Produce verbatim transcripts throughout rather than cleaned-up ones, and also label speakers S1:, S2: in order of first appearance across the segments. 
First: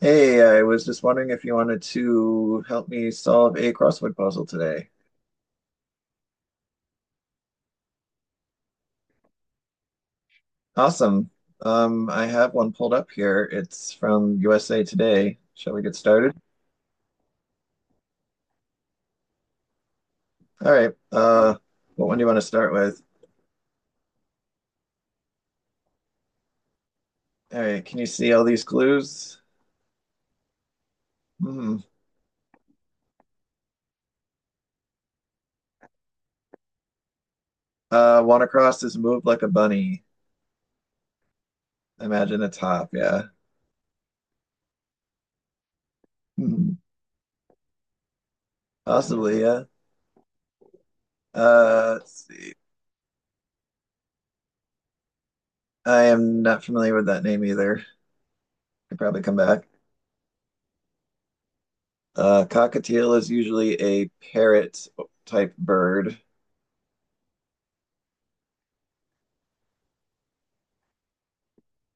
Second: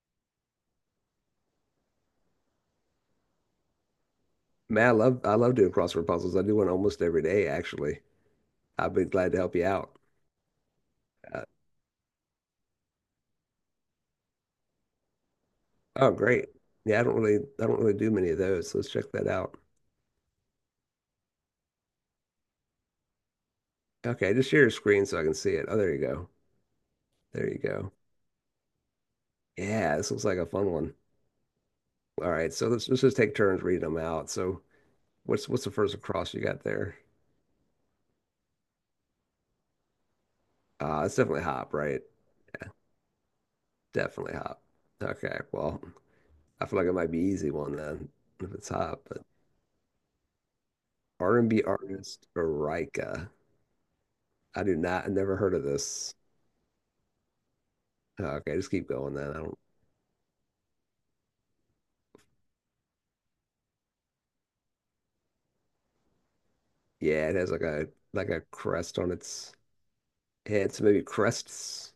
S1: Hey, I was just wondering if you wanted to help me solve a crossword puzzle
S2: Man,
S1: today.
S2: I love I love doing crossword puzzles. I do one almost every day, actually. I'd be glad to help you out.
S1: Awesome.
S2: Uh,
S1: Um, I have one pulled up here. It's from U S A Today. Shall we get
S2: oh,
S1: started?
S2: great. Yeah, I don't really I don't really do many of those. So let's check that out.
S1: All right. Uh, what one do you want to start with?
S2: Okay, just share your screen so I can see it. Oh, there you go. There you
S1: All right.
S2: go.
S1: Can you see all these clues?
S2: Yeah, this looks like a fun one.
S1: Hmm.
S2: All right, so let's let's just take turns reading them out. So what's what's the first across you got there?
S1: Uh, Wanacross is moved like a bunny.
S2: Uh, it's definitely hop, right?
S1: Imagine a top. Yeah.
S2: Definitely hop. Okay, well, I
S1: Hmm.
S2: feel like it might be easy one then if it's hop, but
S1: Possibly. Yeah.
S2: R and B
S1: Uh, let's
S2: artist
S1: see.
S2: Erykah. I do not, I never heard of
S1: I
S2: this.
S1: am not familiar with that name either.
S2: Oh, okay, just keep
S1: Could
S2: going
S1: probably
S2: then. I
S1: come
S2: don't.
S1: back. Uh, cockatiel is usually a parrot type bird.
S2: Yeah, it has like a like a crest on its head, so maybe crests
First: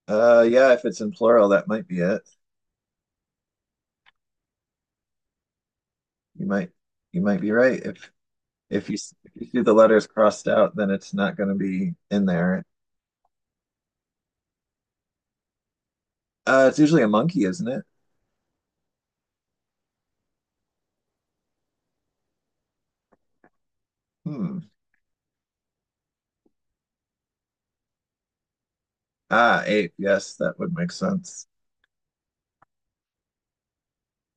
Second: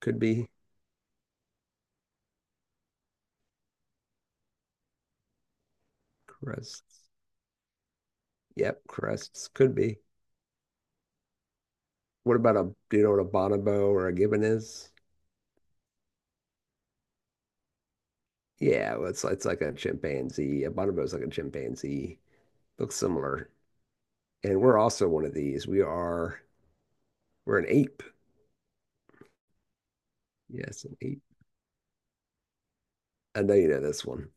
S2: could
S1: Uh,
S2: be
S1: yeah, if it's in plural, that might be it. You might
S2: crests.
S1: you might be right. If
S2: Yep,
S1: if you s- if you
S2: crests
S1: see the
S2: could be.
S1: letters crossed out, then it's not going to be in
S2: What about
S1: there.
S2: a do you know what a bonobo or a gibbon is?
S1: Uh, it's usually a monkey, isn't it?
S2: Yeah, well, it's it's like a chimpanzee. A bonobo is like a chimpanzee. Looks similar, and
S1: Hmm.
S2: we're also one of these. We are we're an ape.
S1: Ah, ape. Yes, that would
S2: Yes,
S1: make
S2: an ape.
S1: sense.
S2: I know you know this one.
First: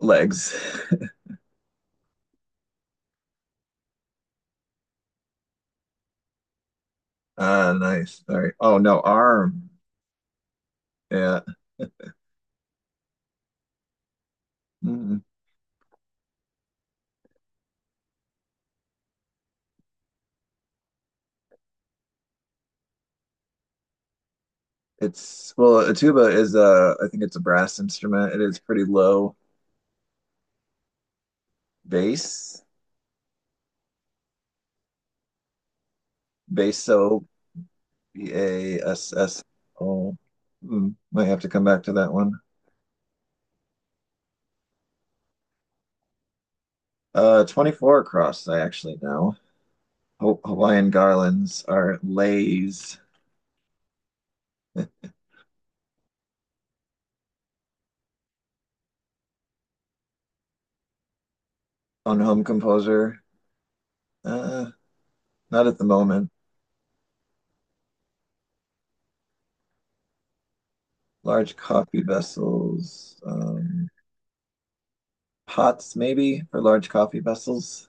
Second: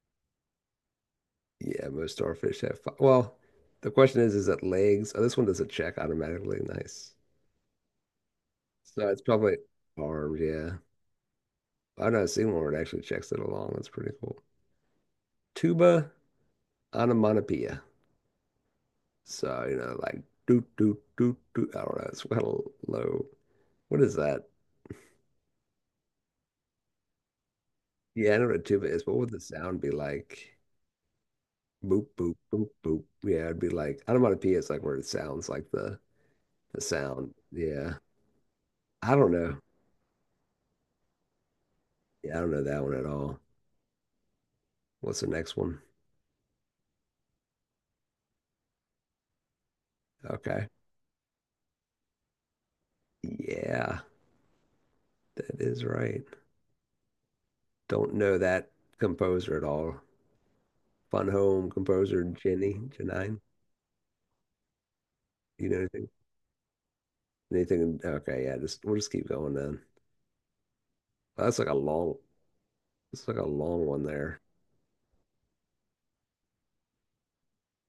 S1: Legs.
S2: Yeah, most starfish have. Fi- Well, the question is, is it legs? Oh, this one does a check automatically. Nice.
S1: Ah, nice. All right. Oh no,
S2: So it's probably
S1: arm.
S2: armed, yeah.
S1: Yeah.
S2: I know Seymour actually checks it along. That's pretty cool.
S1: Mm.
S2: Tuba onomatopoeia. So, you know, like do do do do. I don't know. It's kind of low. What is that?
S1: It's well, a tuba is a. I think it's a brass instrument.
S2: Yeah, I
S1: It
S2: know what
S1: is
S2: a
S1: pretty
S2: tuba is, but what would
S1: low
S2: the sound be like? Boop boop
S1: bass,
S2: boop boop. Yeah, it'd be like onomatopoeia is like where it sounds like the the
S1: basso
S2: sound. Yeah.
S1: B A S
S2: I don't
S1: S
S2: know.
S1: O. Hmm, might have to come back to that one.
S2: Yeah, I don't know that one at all. What's the next one?
S1: Uh, twenty-four across, I actually know. Ho-
S2: Okay.
S1: Hawaiian garlands are lays
S2: Yeah, that is right. Don't know that composer at all. Fun Home
S1: on
S2: composer
S1: home
S2: Jenny
S1: composer.
S2: Janine.
S1: Uh,
S2: Do
S1: Not
S2: you
S1: at
S2: know
S1: the
S2: anything?
S1: moment.
S2: Anything? Okay, yeah. Just we'll just keep going then. Oh,
S1: Large
S2: that's like a
S1: coffee
S2: long.
S1: vessels,
S2: It's like a long
S1: um,
S2: one there.
S1: pots maybe for large coffee vessels.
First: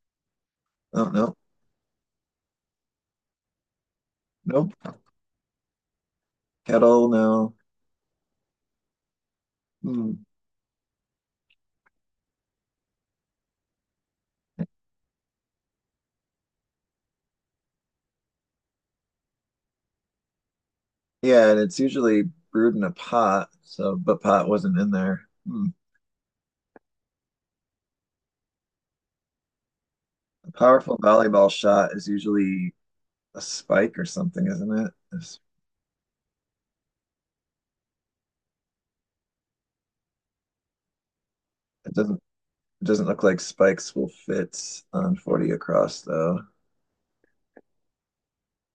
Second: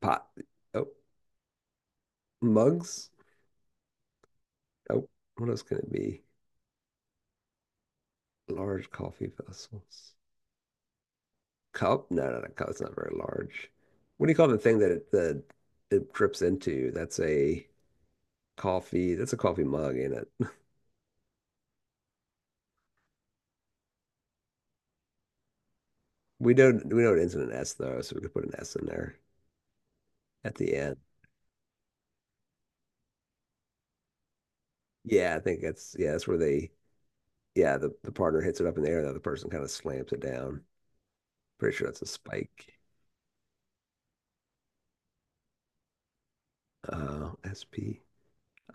S2: Pot. Oh,
S1: Oh, no,
S2: mugs.
S1: nope.
S2: Oh, what else can it be?
S1: Kettle, no.
S2: Large coffee vessels.
S1: Hmm.
S2: Cup? No, no, no. Cup. It's not very large. What do you call the thing that it the it drips into? That's a coffee. That's a coffee mug, ain't it?
S1: Yeah, and it's usually brewed in a pot, so, but pot wasn't in there. Hmm.
S2: We don't. We know it ends in an S though, so we could put an S in there
S1: A
S2: at the
S1: powerful
S2: end.
S1: volleyball shot is usually a spike or something, isn't it?
S2: Yeah,
S1: It's-
S2: I think that's yeah. That's where they yeah, the, the partner hits it up in the air. The other person kind of slams it down. Pretty sure
S1: It
S2: that's a
S1: doesn't
S2: spike.
S1: it doesn't look like spikes will fit on forty across though.
S2: Uh, S P.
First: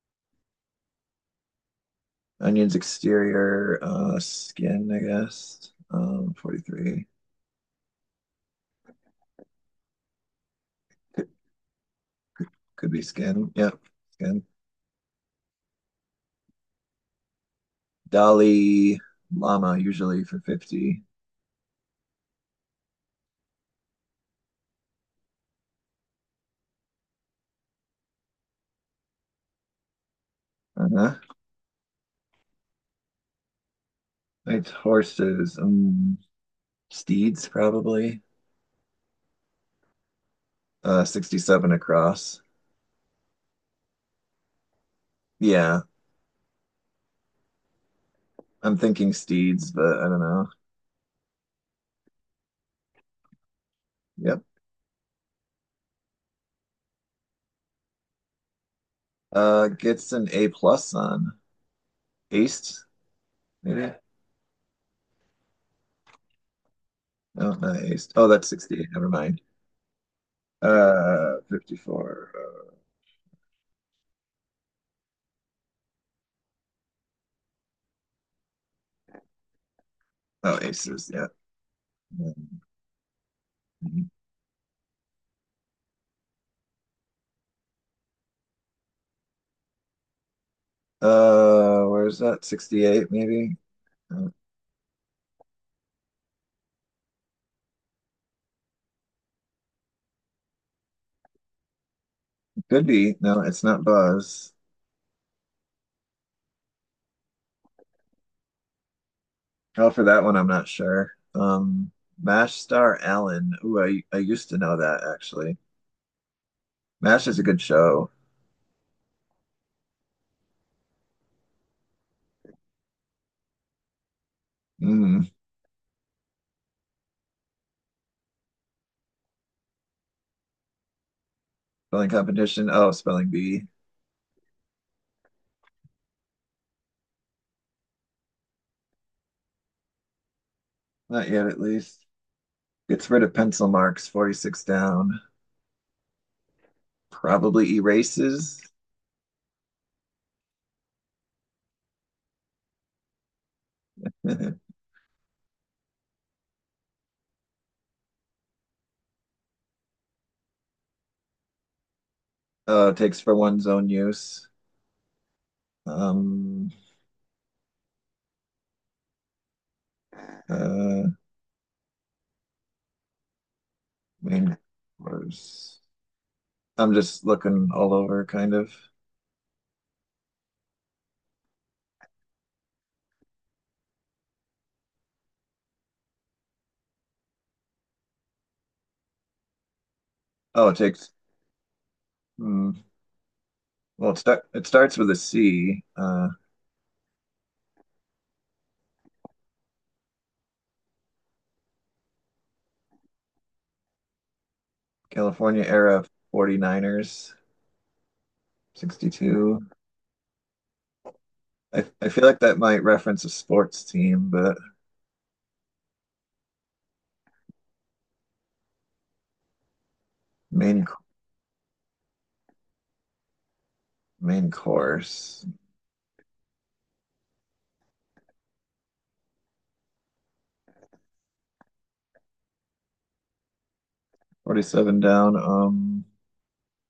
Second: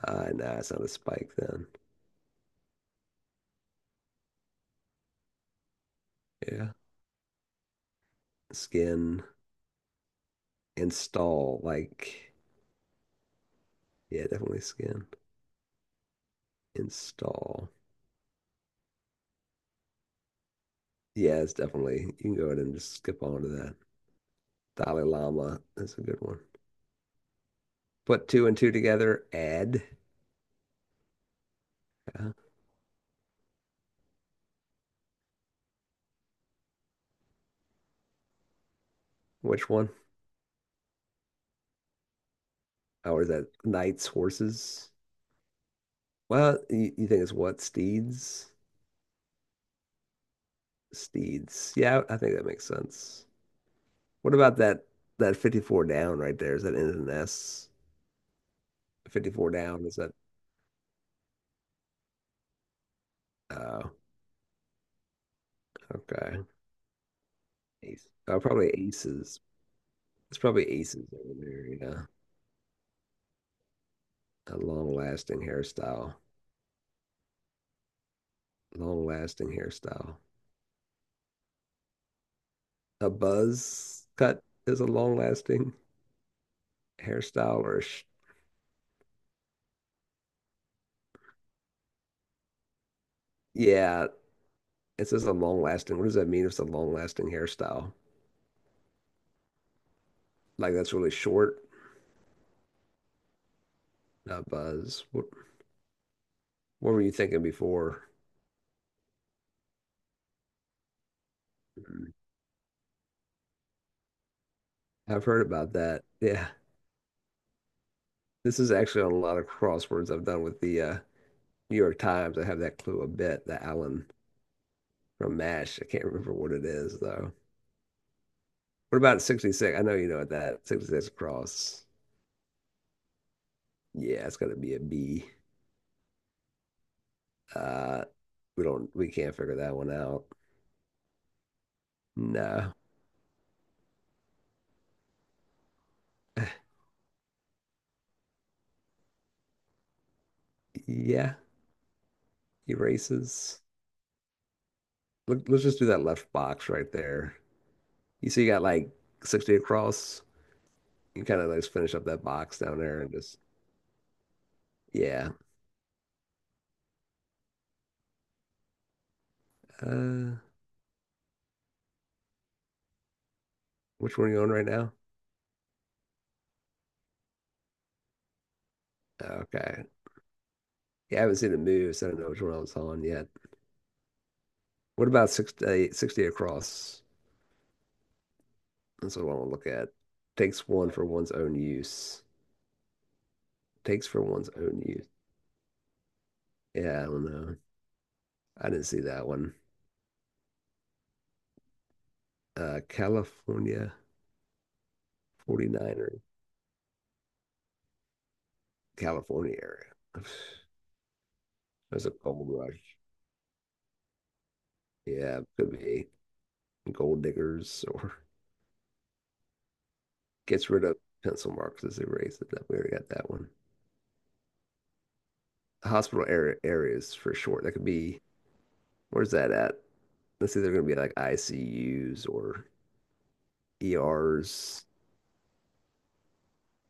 S2: Uh, nah, it's not a spike then.
S1: Onion's exterior uh skin, I guess. Um
S2: Yeah.
S1: forty-three
S2: Skin. Install. Like,
S1: could be skin. Yep,
S2: yeah,
S1: skin.
S2: definitely skin. Install.
S1: Dolly llama usually for fifty.
S2: Yeah, it's definitely. You can go ahead and just skip on to that. Dalai Lama. That's a good one. Put two and two together. Add.
S1: Uh-huh.
S2: Uh,
S1: It's horses, um steeds probably.
S2: which one?
S1: Uh sixty-seven across.
S2: Or is that knights, horses?
S1: Yeah,
S2: Well, you, you think it's what? Steeds?
S1: I'm thinking steeds, but I don't know.
S2: Steeds. Yeah, I think that makes sense. What
S1: Yep.
S2: about that that fifty-four down right there? Is that N and S? fifty-four
S1: Uh
S2: down, is
S1: gets
S2: that
S1: an A plus on. Aced,
S2: oh,
S1: maybe.
S2: okay.
S1: Oh, not ace.
S2: Ace.
S1: Oh,
S2: Oh,
S1: that's
S2: probably
S1: sixty-eight. Never
S2: aces.
S1: mind.
S2: It's probably aces over
S1: Uh,
S2: there, yeah.
S1: fifty-four. Uh,
S2: A long lasting hairstyle. Long lasting hairstyle.
S1: oh, aces. Yeah.
S2: A buzz
S1: Mhm.
S2: cut is a long lasting hairstyle or sh
S1: Uh, where's that? sixty-eight, maybe?
S2: yeah,
S1: Uh,
S2: it says a long lasting. What does that mean if it's a long lasting hairstyle? Like that's really short,
S1: could be. No, it's not
S2: not
S1: Buzz.
S2: buzz. What what were you thinking before?
S1: Oh, for that one, I'm not sure. Um,
S2: Hmm,
S1: MASH star Allen. Ooh, I, I used to know that
S2: I've heard
S1: actually.
S2: about that. Yeah.
S1: MASH is a good show.
S2: This is actually on a lot of crosswords I've done with the uh, New York Times. I have that clue a bit, the Alan
S1: Mm,
S2: from MASH. I can't remember what it is though. What about sixty-six? I know you know what that sixty-six cross.
S1: spelling competition. Oh, spelling bee.
S2: Yeah, it's gonna be a B. Uh, we don't we can't figure that one out.
S1: Not yet, at least.
S2: No.
S1: Gets rid of pencil marks, forty-six down. Probably erases.
S2: Yeah, erases. Look. Let's just do that left box right there. You see, you got like sixty across. You kind of like finish up that box down
S1: Uh,
S2: there and
S1: takes for
S2: just,
S1: one's own use.
S2: yeah.
S1: Um,
S2: Uh,
S1: uh,
S2: which one are you on
S1: Main
S2: right now?
S1: course. I'm just looking all over, kind of.
S2: Okay. Yeah, I haven't seen it move, so I don't know which one I was on yet. What about sixty-sixty across? That's what I want to look at. Takes
S1: Oh, it
S2: one for
S1: takes.
S2: one's own use.
S1: Hmm,
S2: Takes
S1: well, it,
S2: for
S1: start,
S2: one's
S1: it
S2: own
S1: starts
S2: use.
S1: with a C. Uh,
S2: Yeah, I don't know. I didn't see that one. Uh, California
S1: California era
S2: 49er.
S1: Forty niners.
S2: California
S1: sixty-two.
S2: area.
S1: I,
S2: There's
S1: I
S2: a
S1: feel like
S2: gold
S1: that might
S2: rush.
S1: reference a sports team, but
S2: Yeah, could be gold diggers or gets rid
S1: main
S2: of pencil marks as they erase it. We already got that one.
S1: main course
S2: Hospital area areas for short. That could be where's that at? Let's say they're going to be like I C Us or E Rs.
S1: forty-seven down. Um,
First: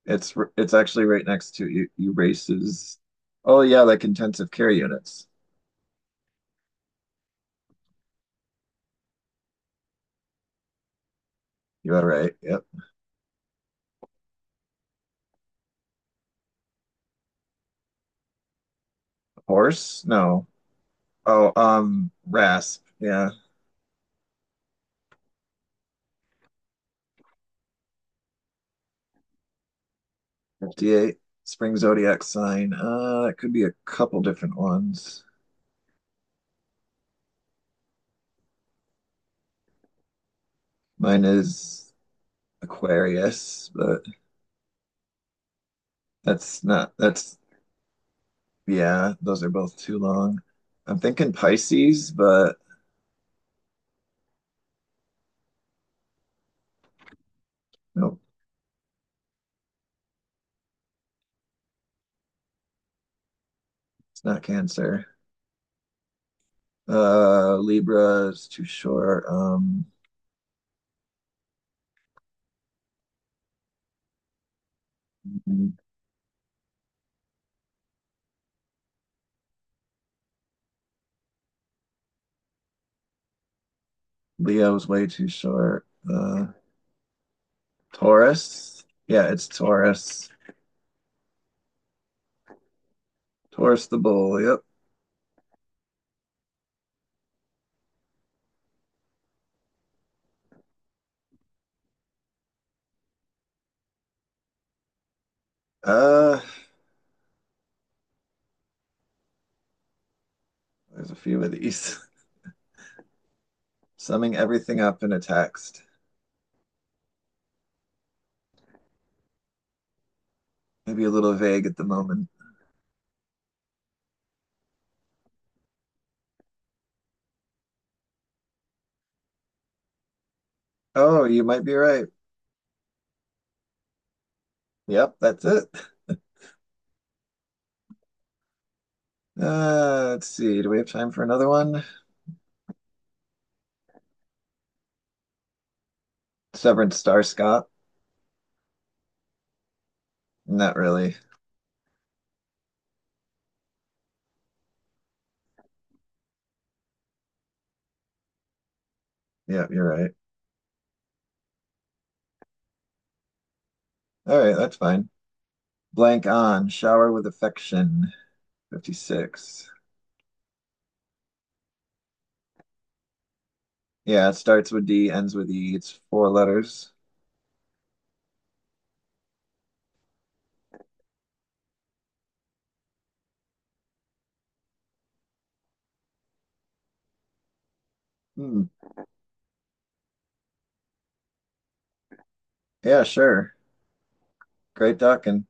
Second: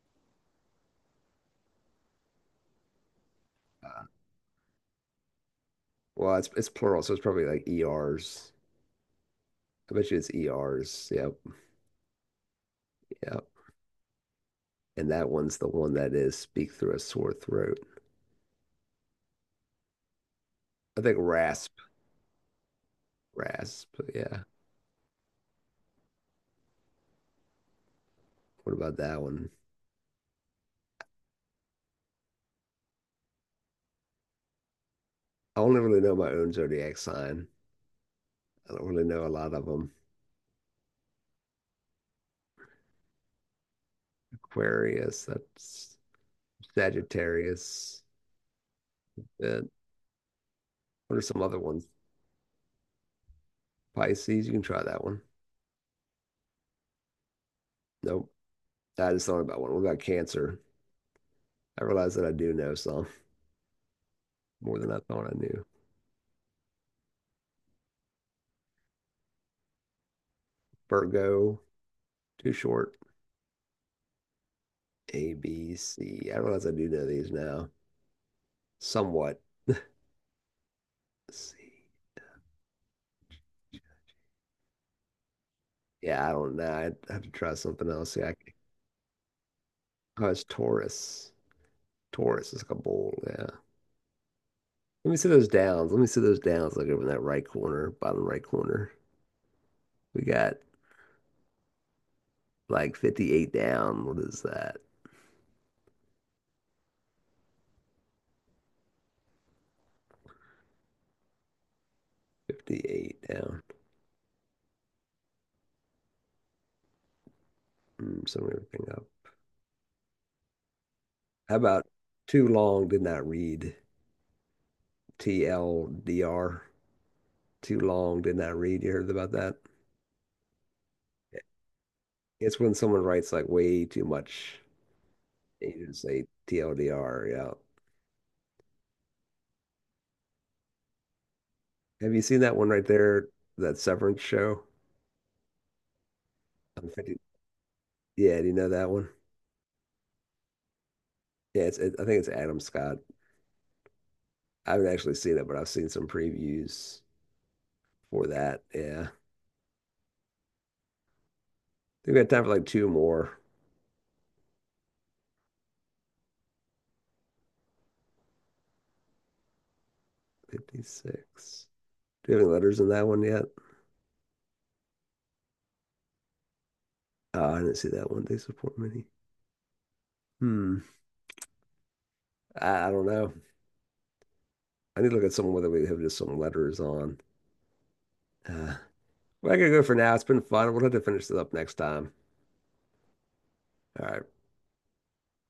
S1: it's r- it's actually right next to you. You races. Oh yeah, like
S2: Uh,
S1: intensive care units.
S2: well, it's it's plural, so it's probably like E Rs. I bet you it's E Rs. Yep,
S1: You are right. Yep.
S2: yep. And that one's the one that is speak through a sore throat.
S1: Horse? No.
S2: I think
S1: Oh,
S2: rasp,
S1: um, Rasp. Yeah.
S2: rasp. Yeah. What about that one?
S1: fifty-eight. Spring zodiac sign. Uh, it could be a couple different ones.
S2: I only really know my own zodiac sign. I don't really know a lot of them.
S1: Mine is Aquarius, but
S2: Aquarius, that's
S1: that's not, that's,
S2: Sagittarius.
S1: yeah, those are
S2: And
S1: both too long. I'm
S2: what are
S1: thinking
S2: some other ones?
S1: Pisces, but
S2: Pisces, you can try that one.
S1: nope,
S2: Nope. I just thought about one. What about Cancer? I realize that I do know some.
S1: it's not
S2: More than I
S1: Cancer.
S2: thought I knew.
S1: Uh, Libra is too short. Um,
S2: Virgo, too short. A, B, C. I realize I do know these now somewhat. C.
S1: Leo's way too short.
S2: Yeah, I
S1: Uh,
S2: don't know. I'd have to try something else. Yeah, I,
S1: Taurus. Yeah, it's
S2: oh,
S1: Taurus.
S2: it's Taurus. Taurus is like a bull. Yeah.
S1: Taurus the bull. Yep.
S2: Let me see those downs. Let me see those downs. Like over in that right corner, bottom right corner. We got like fifty-eight down. What is that?
S1: Uh, there's a few of these.
S2: fifty-eight down.
S1: Summing everything up in a text.
S2: Mm, summing everything up.
S1: Maybe a little
S2: How
S1: vague at the
S2: about
S1: moment.
S2: too long did not read T L D R? Too long did not read. You heard about that?
S1: Oh, you might be right.
S2: It's when someone writes like way too much.
S1: Yep, that's it.
S2: You just say T L D R. Yeah.
S1: Uh, let's see. Do we have time for another one?
S2: Have you seen that one right there? That Severance show? I'm
S1: Severed
S2: fifty.
S1: Star Scott?
S2: Yeah. Do you know that one?
S1: Not really.
S2: Yeah. It's, it, I think it's Adam Scott. I haven't actually seen it, but I've seen some previews for that. Yeah.
S1: Yep, you're right.
S2: We've got time for like two more.
S1: All right, that's fine. Blank on. Shower with affection. fifty-six.
S2: fifty-six. Do you have any letters in that one yet?
S1: Yeah, it starts with D, ends with E. It's four letters.
S2: Oh, I didn't see that one. They support many. Hmm. I, I don't know. I need to look at someone whether we have just some letters on.
S1: Hmm.
S2: Uh, Well, I gotta go for now. It's been fun. We'll have to finish this up next time.
S1: Yeah, sure.
S2: All right.
S1: Great talking.